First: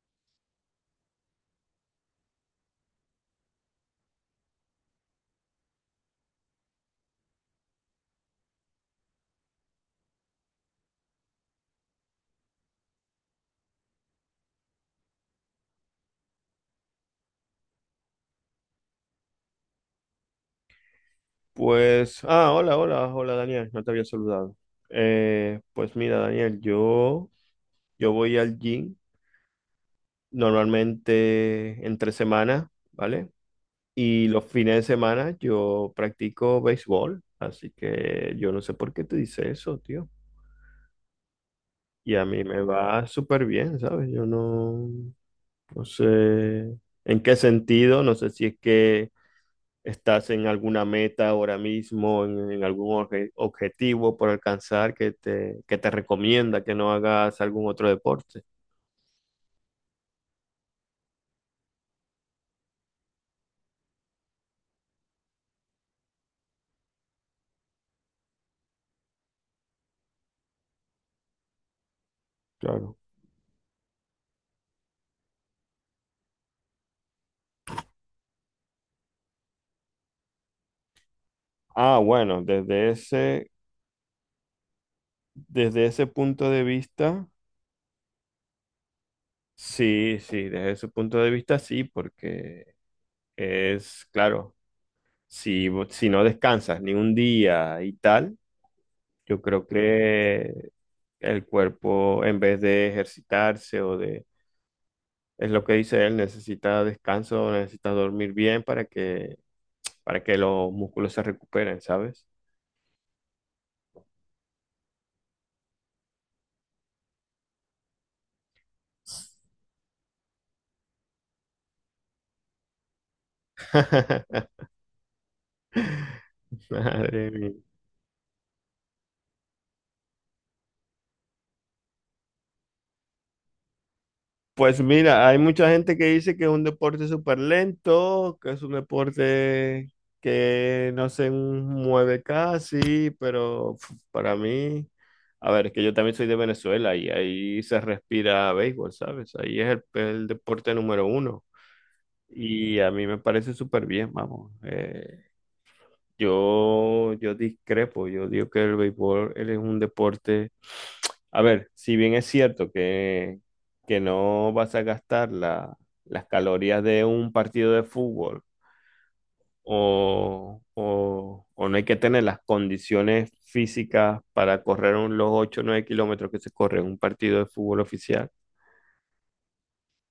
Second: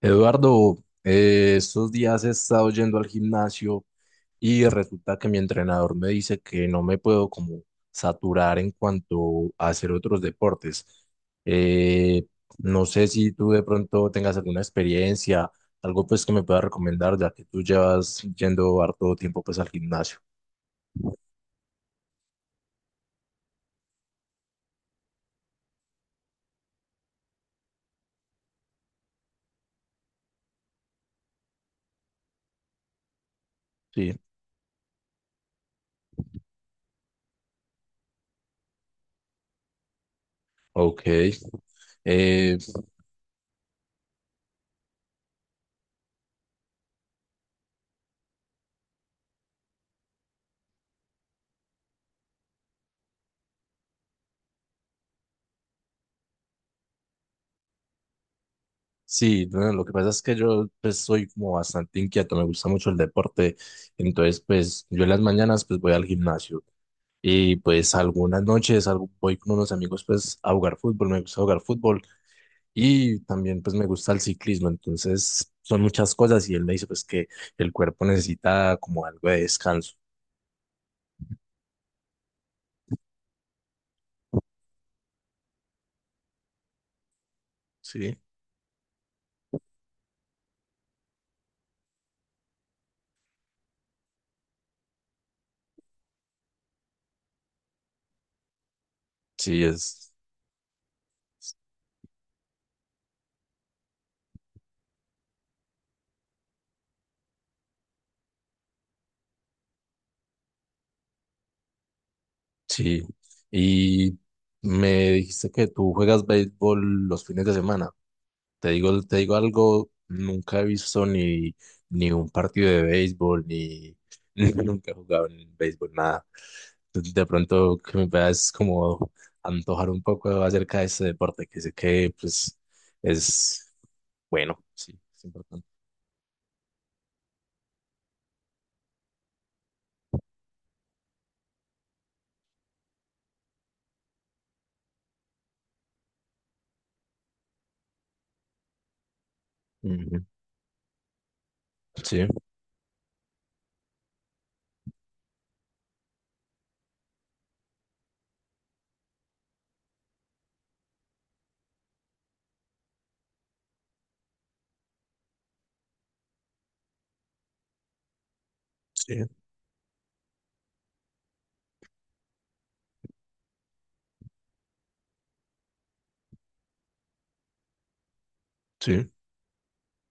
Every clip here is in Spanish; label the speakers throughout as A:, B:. A: Eduardo, estos días he estado yendo al gimnasio y resulta que mi entrenador me dice que no me puedo como saturar en cuanto a hacer otros deportes. Eh, no sé si tú de pronto tengas alguna experiencia, algo pues que me puedas recomendar, ya que tú llevas yendo harto tiempo pues al gimnasio.
B: Pues, ah, hola, hola, hola Daniel, no te había saludado. Pues mira, Daniel, yo voy al gym normalmente entre semana, ¿vale?
A: Sí,
B: Y los fines de semana yo practico béisbol, así que yo no sé por qué te dice eso, tío.
A: ok.
B: Y a mí
A: Eh,
B: me va súper bien, ¿sabes? Yo no, no sé en qué sentido, no sé si es que estás en alguna meta ahora mismo, en algún objetivo por alcanzar que te recomienda que no hagas algún otro deporte.
A: Sí, bueno, lo que pasa es que yo pues soy como bastante inquieto, me gusta mucho el deporte, entonces pues yo en las mañanas pues voy al gimnasio y pues algunas noches voy con unos amigos pues a jugar fútbol, me gusta jugar fútbol
B: Claro.
A: y también pues me gusta el ciclismo, entonces son muchas cosas y él me dice pues que el cuerpo necesita como algo de descanso,
B: Ah, bueno, desde ese punto de vista,
A: ¿sí?
B: sí, sí, desde ese punto de vista, sí, porque es, claro, si no descansas ni un día y tal, yo
A: Sí,
B: creo
A: es,
B: que el cuerpo, en vez de ejercitarse o de. Es lo que dice él, necesita descanso, necesita dormir bien para que los músculos se recuperen, ¿sabes?
A: sí, y me dijiste que tú juegas béisbol los fines de semana. Te digo algo, nunca he visto ni un partido de béisbol, ni, ni nunca he jugado en béisbol, nada. De
B: Madre mía.
A: pronto que me veas como antojar un poco acerca de este deporte, que sé que pues es bueno,
B: Pues
A: sí, es
B: mira, hay
A: importante.
B: mucha gente que dice que es un deporte súper lento, que es un deporte que no se mueve casi, pero pf, para mí, a ver, es que yo también soy de Venezuela y ahí se respira béisbol, ¿sabes? Ahí es
A: Ujú.
B: el deporte número uno.
A: Sí,
B: Y a mí me parece súper bien, vamos. Yo discrepo, yo digo que el béisbol él es un deporte. A ver, si bien es cierto que no vas a gastar las calorías de un partido de fútbol
A: sí,
B: o, o no hay que tener las condiciones físicas para correr los 8 o 9 kilómetros que se corre en un partido de fútbol oficial,
A: sí.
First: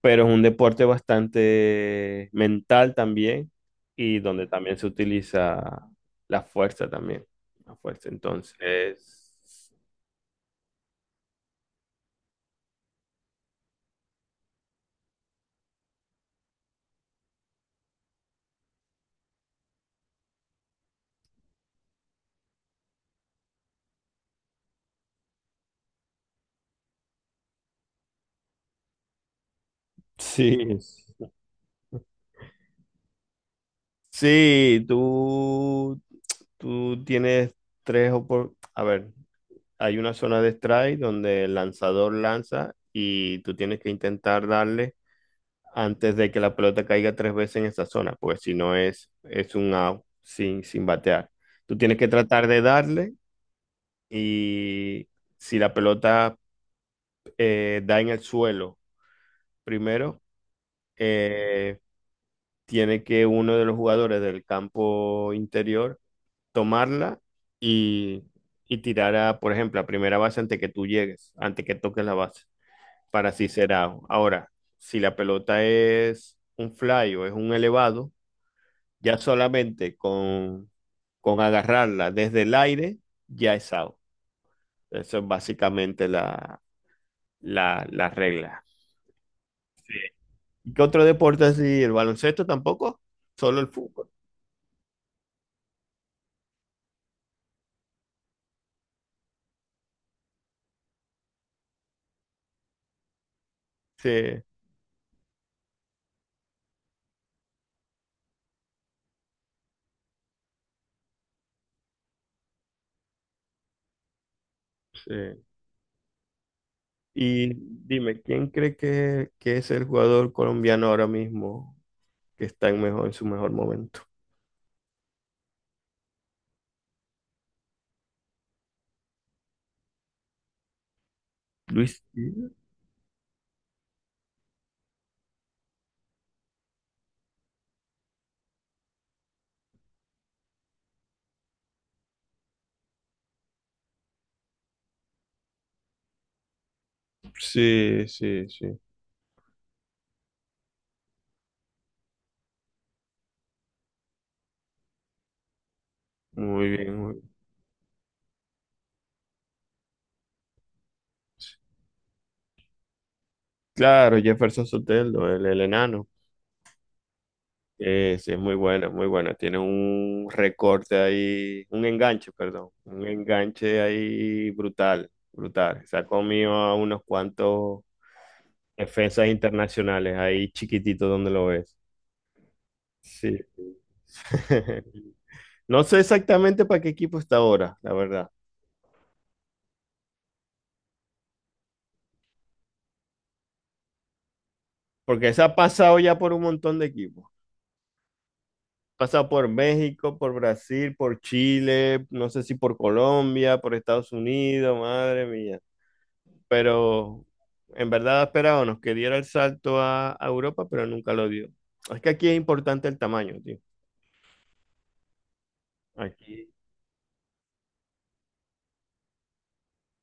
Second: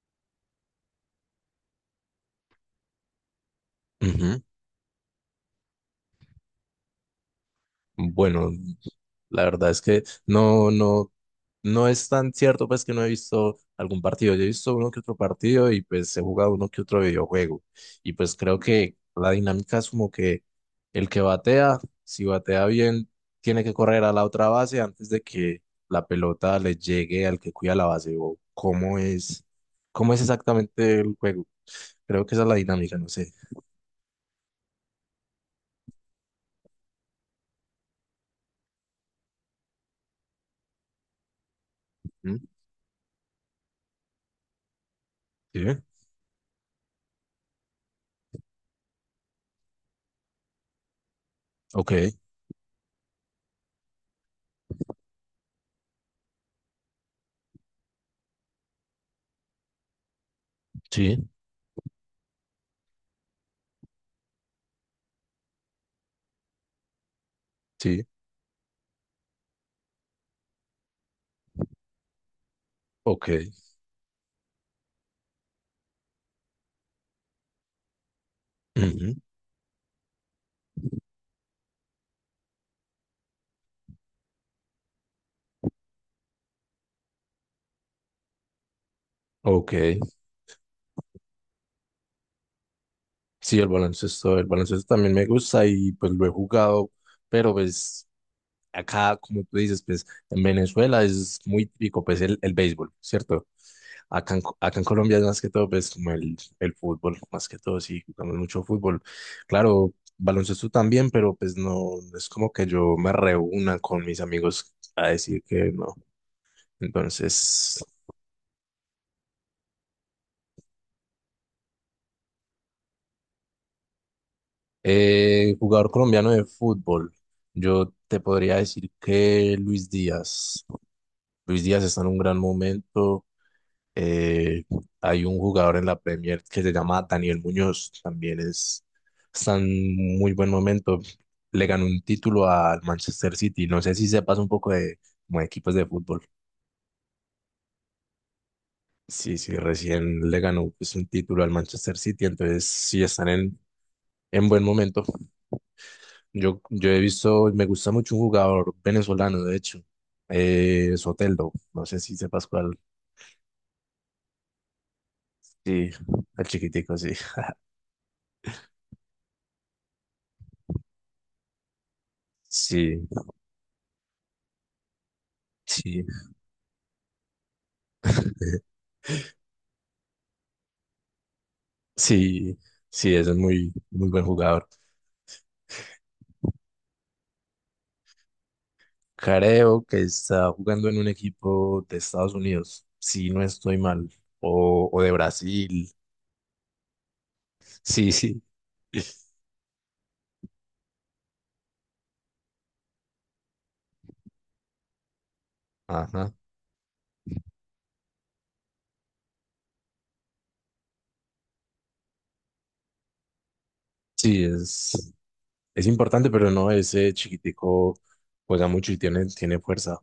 B: pero es un deporte bastante mental también y
A: Ujú.
B: donde también se utiliza la fuerza también, la fuerza.
A: Bueno,
B: Entonces,
A: la verdad es que no es tan cierto pues que no he visto algún partido. Yo he visto uno que otro partido y pues he jugado uno que otro videojuego. Y pues creo que la dinámica es como que el que batea, si batea bien, tiene que correr a la otra base antes de que la pelota le llegue al que cuida la base. O cómo es
B: sí,
A: exactamente el juego. Creo que esa es la dinámica, no sé.
B: sí, tú tienes a ver, hay una zona de strike donde el lanzador
A: ¿Mm?
B: lanza y tú tienes que intentar darle
A: ¿Sí?
B: antes de que la pelota caiga tres veces en esa zona, porque si no es un out sin batear. Tú
A: Ok,
B: tienes que tratar de darle y si la pelota da en el suelo primero,
A: sí,
B: eh, tiene que uno de los jugadores del campo interior tomarla
A: sí,
B: y, y tirar a, por ejemplo, a primera base antes que tú llegues, antes que toques la base,
A: ok.
B: para así ser out. Ahora, si la pelota es un fly o es un elevado,
A: Ujú.
B: ya solamente con agarrarla desde el aire, ya es out. Eso es básicamente la regla.
A: Ok.
B: ¿Y qué otro deporte así? ¿El baloncesto tampoco?
A: Sí,
B: Solo el fútbol.
A: el baloncesto también me gusta y pues lo he jugado, pero pues acá, como tú dices, pues en Venezuela es muy típico pues el béisbol, ¿cierto? Acá en,
B: Sí,
A: Acá en Colombia es más que todo pues como el fútbol, más que todo sí, jugamos mucho fútbol. Claro, baloncesto también, pero pues no, no es como que yo me reúna con mis amigos a decir
B: sí.
A: que no.
B: Y
A: Entonces,
B: dime, ¿quién cree que es el jugador colombiano ahora mismo que está en mejor, en su mejor momento?
A: jugador colombiano de fútbol, yo te podría decir que Luis Díaz. Luis Díaz está
B: Luis.
A: en un gran momento. Eh, Hay un jugador en la Premier que se llama Daniel Muñoz, también es, está en muy buen momento. Le ganó un título al Manchester City. No sé si sepas un poco de, como de equipos de fútbol.
B: Sí, sí, sí.
A: Sí, sí, recién le ganó pues, un título al Manchester City, entonces sí están en buen momento.
B: Muy
A: Yo
B: bien,
A: he
B: muy bien.
A: visto, me gusta mucho un jugador venezolano, de hecho, Soteldo. No sé si sepas cuál.
B: Claro, Jefferson Soteldo, el
A: Sí,
B: enano.
A: el chiquitico, sí.
B: Sí, es muy buena, muy buena. Tiene un recorte ahí, un enganche, perdón. Un
A: Sí,
B: enganche ahí brutal, brutal. Se
A: sí,
B: ha comido a unos cuantos
A: eh,
B: defensas internacionales, ahí chiquitito donde lo ves.
A: sí, sí, es
B: Sí.
A: un muy buen jugador.
B: No sé exactamente para qué equipo está ahora, la verdad.
A: Creo que está jugando en un equipo de Estados Unidos, si no estoy mal, o de
B: Porque se ha
A: Brasil.
B: pasado ya por un montón de equipos.
A: Sí, sí.
B: Pasa por México, por Brasil, por Chile, no sé si por Colombia, por Estados Unidos, madre mía.
A: Ajá.
B: Pero en verdad esperábamos que diera el salto a Europa, pero nunca lo dio. Es que aquí es importante el tamaño, tío.
A: Sí, es importante,
B: Aquí.
A: pero no, ese chiquitico juega mucho y tiene, tiene fuerza,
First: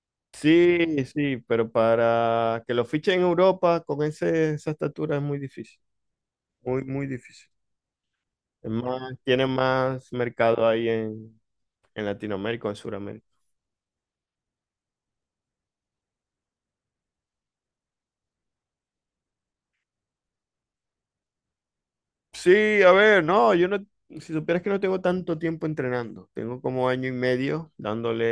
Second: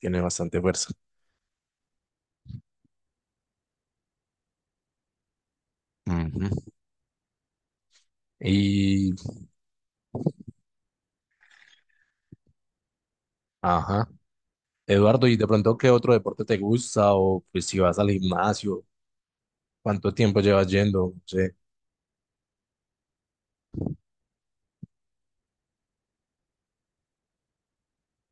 A: tiene bastante fuerza.
B: Sí, sí, pero para que lo fichen en Europa con esa estatura es muy difícil,
A: Ujú.
B: muy, muy difícil. Es
A: Y,
B: más, tiene más mercado ahí en Latinoamérica o en Sudamérica.
A: ajá. Eduardo, ¿y de pronto qué otro deporte te gusta? O pues si vas al gimnasio, ¿cuánto tiempo llevas yendo? Sí,
B: Sí, a ver, no, yo no, si supieras que no tengo tanto tiempo entrenando, tengo como año y medio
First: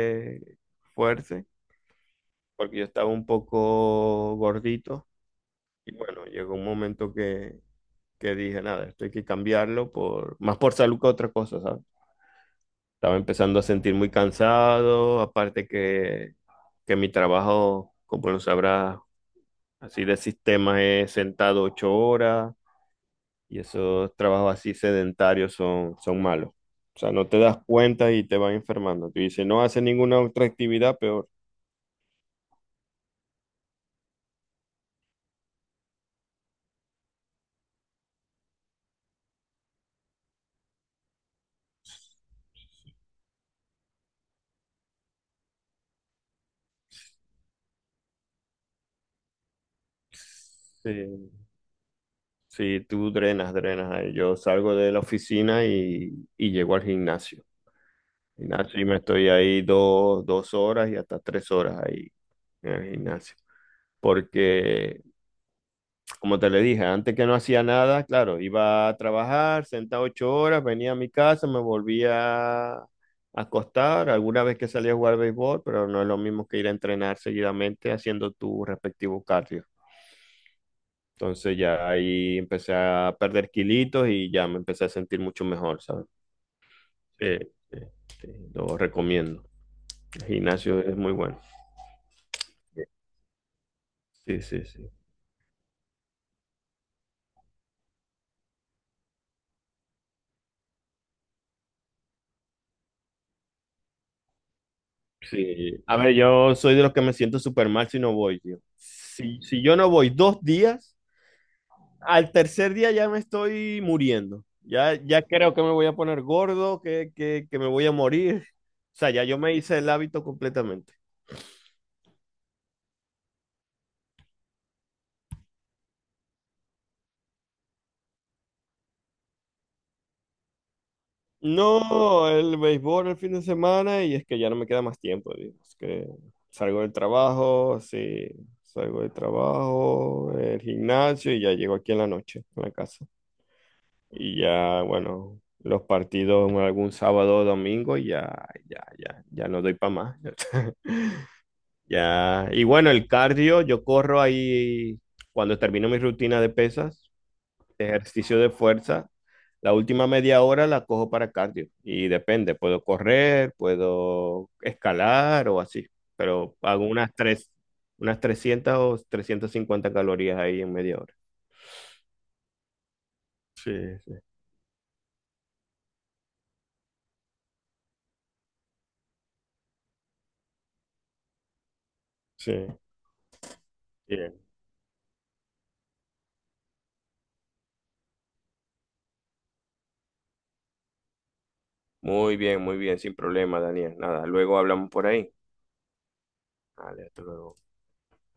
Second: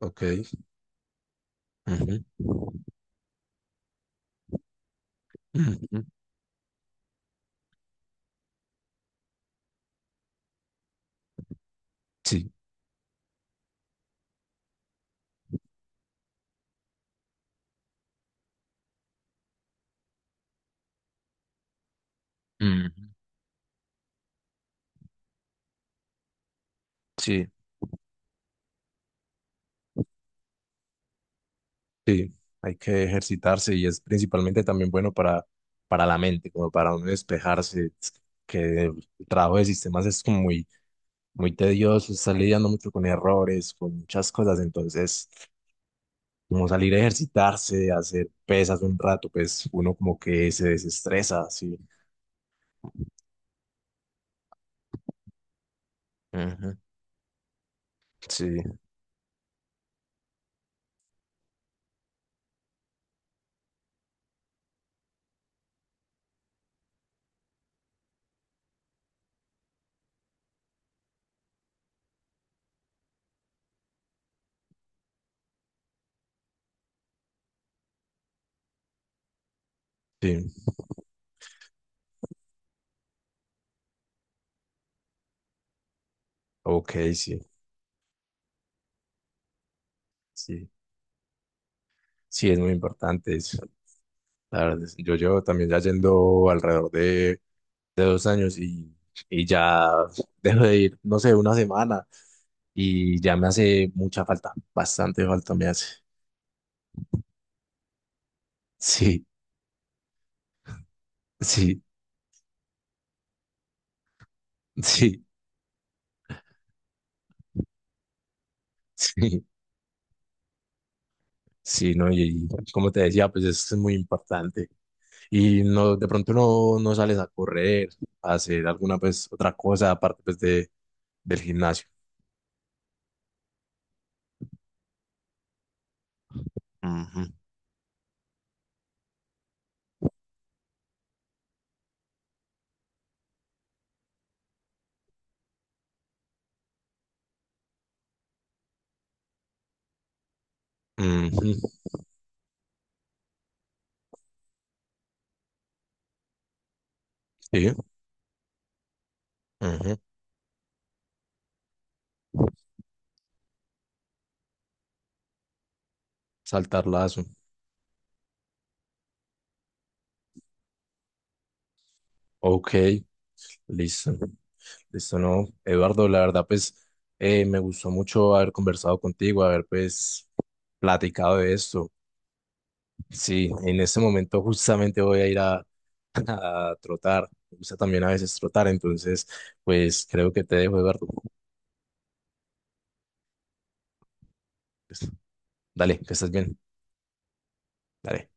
A: ok.
B: fuerza,
A: Ujú.
B: porque yo estaba un poco gordito y
A: Ujú.
B: bueno, llegó un momento que dije, nada, esto hay que cambiarlo por, más por salud que otra cosa, ¿sabes?
A: Sí.
B: Estaba empezando a sentir muy cansado, aparte que mi trabajo, como lo sabrás, así de sistema es sentado 8 horas
A: Mm,
B: y esos trabajos así sedentarios son malos. O sea, no te
A: sí,
B: das cuenta y te vas enfermando. Tú dices, no haces ninguna otra actividad, peor.
A: sí, hay que ejercitarse y es principalmente también bueno para la mente, como para uno despejarse. Es que el trabajo de sistemas es como muy, muy tedioso, está lidiando mucho con errores, con muchas cosas, entonces como salir a ejercitarse, hacer pesas un rato, pues uno como que se
B: Sí,
A: desestresa, sí.
B: sí, tú drenas, drenas. Yo salgo de la oficina y llego
A: Ujú.
B: al gimnasio.
A: Sí,
B: Gimnasio y me estoy ahí 2 horas y hasta 3 horas ahí en el gimnasio. Porque, como te le dije, antes que no hacía nada, claro, iba a trabajar, sentaba 8 horas, venía a mi casa, me volvía a acostar, alguna vez que salía a jugar béisbol, pero no es lo mismo que ir a entrenar seguidamente haciendo tu respectivo cardio.
A: sí,
B: Entonces ya ahí empecé a perder kilitos y ya me empecé a sentir mucho mejor, ¿sabes?
A: ok,
B: Sí,
A: sí,
B: sí, sí, lo recomiendo. El
A: sí,
B: gimnasio es muy bueno.
A: sí, es muy importante,
B: Sí,
A: la
B: sí,
A: verdad,
B: sí.
A: yo llevo también ya yendo alrededor de 2 años y ya dejo de ir, no sé, una semana y ya me hace mucha falta, bastante falta me
B: Sí.
A: hace.
B: A ver, yo soy de los que me siento súper mal si no voy, tío.
A: Sí,
B: Si yo no voy 2 días,
A: sí,
B: al tercer día ya me estoy muriendo. Ya, ya
A: sí,
B: creo que me voy a poner gordo, que me voy a morir. O sea, ya yo
A: sí,
B: me hice el hábito completamente.
A: sí, no, y como te decía, pues es muy importante. Y no, de pronto no, no sales a correr, a hacer alguna pues otra cosa aparte pues de, del gimnasio.
B: No, el béisbol el fin de semana y es que ya no me queda más tiempo, tío. Es que salgo del
A: Ujú,
B: trabajo, sí, salgo del trabajo, el gimnasio y ya llego aquí en la noche, en la casa. Y ya, bueno, los partidos algún sábado o domingo, ya, ya, ya, ya no doy para más.
A: ujú,
B: Ya, y bueno, el cardio, yo corro ahí cuando termino mi rutina de pesas,
A: sí,
B: de ejercicio de fuerza, la
A: ujú,
B: última media hora la cojo para cardio. Y depende, puedo correr, puedo escalar o así, pero hago
A: saltar
B: unas
A: lazo.
B: tres, unas 300 o 350 calorías ahí en media hora.
A: Ok,
B: Sí,
A: listo.
B: sí,
A: Listo, no, Eduardo, la verdad, pues me gustó mucho haber conversado contigo, haber pues platicado de esto.
B: sí.
A: Sí, en este momento
B: Sí.
A: justamente voy a ir a, a trotar. Me gusta también a veces trotar, entonces, pues creo que te dejo, Eduardo.
B: Muy bien, sin problema, Daniel. Nada, luego hablamos
A: Pues,
B: por ahí.
A: dale, que estés bien.
B: Vale, hasta luego.
A: Dale.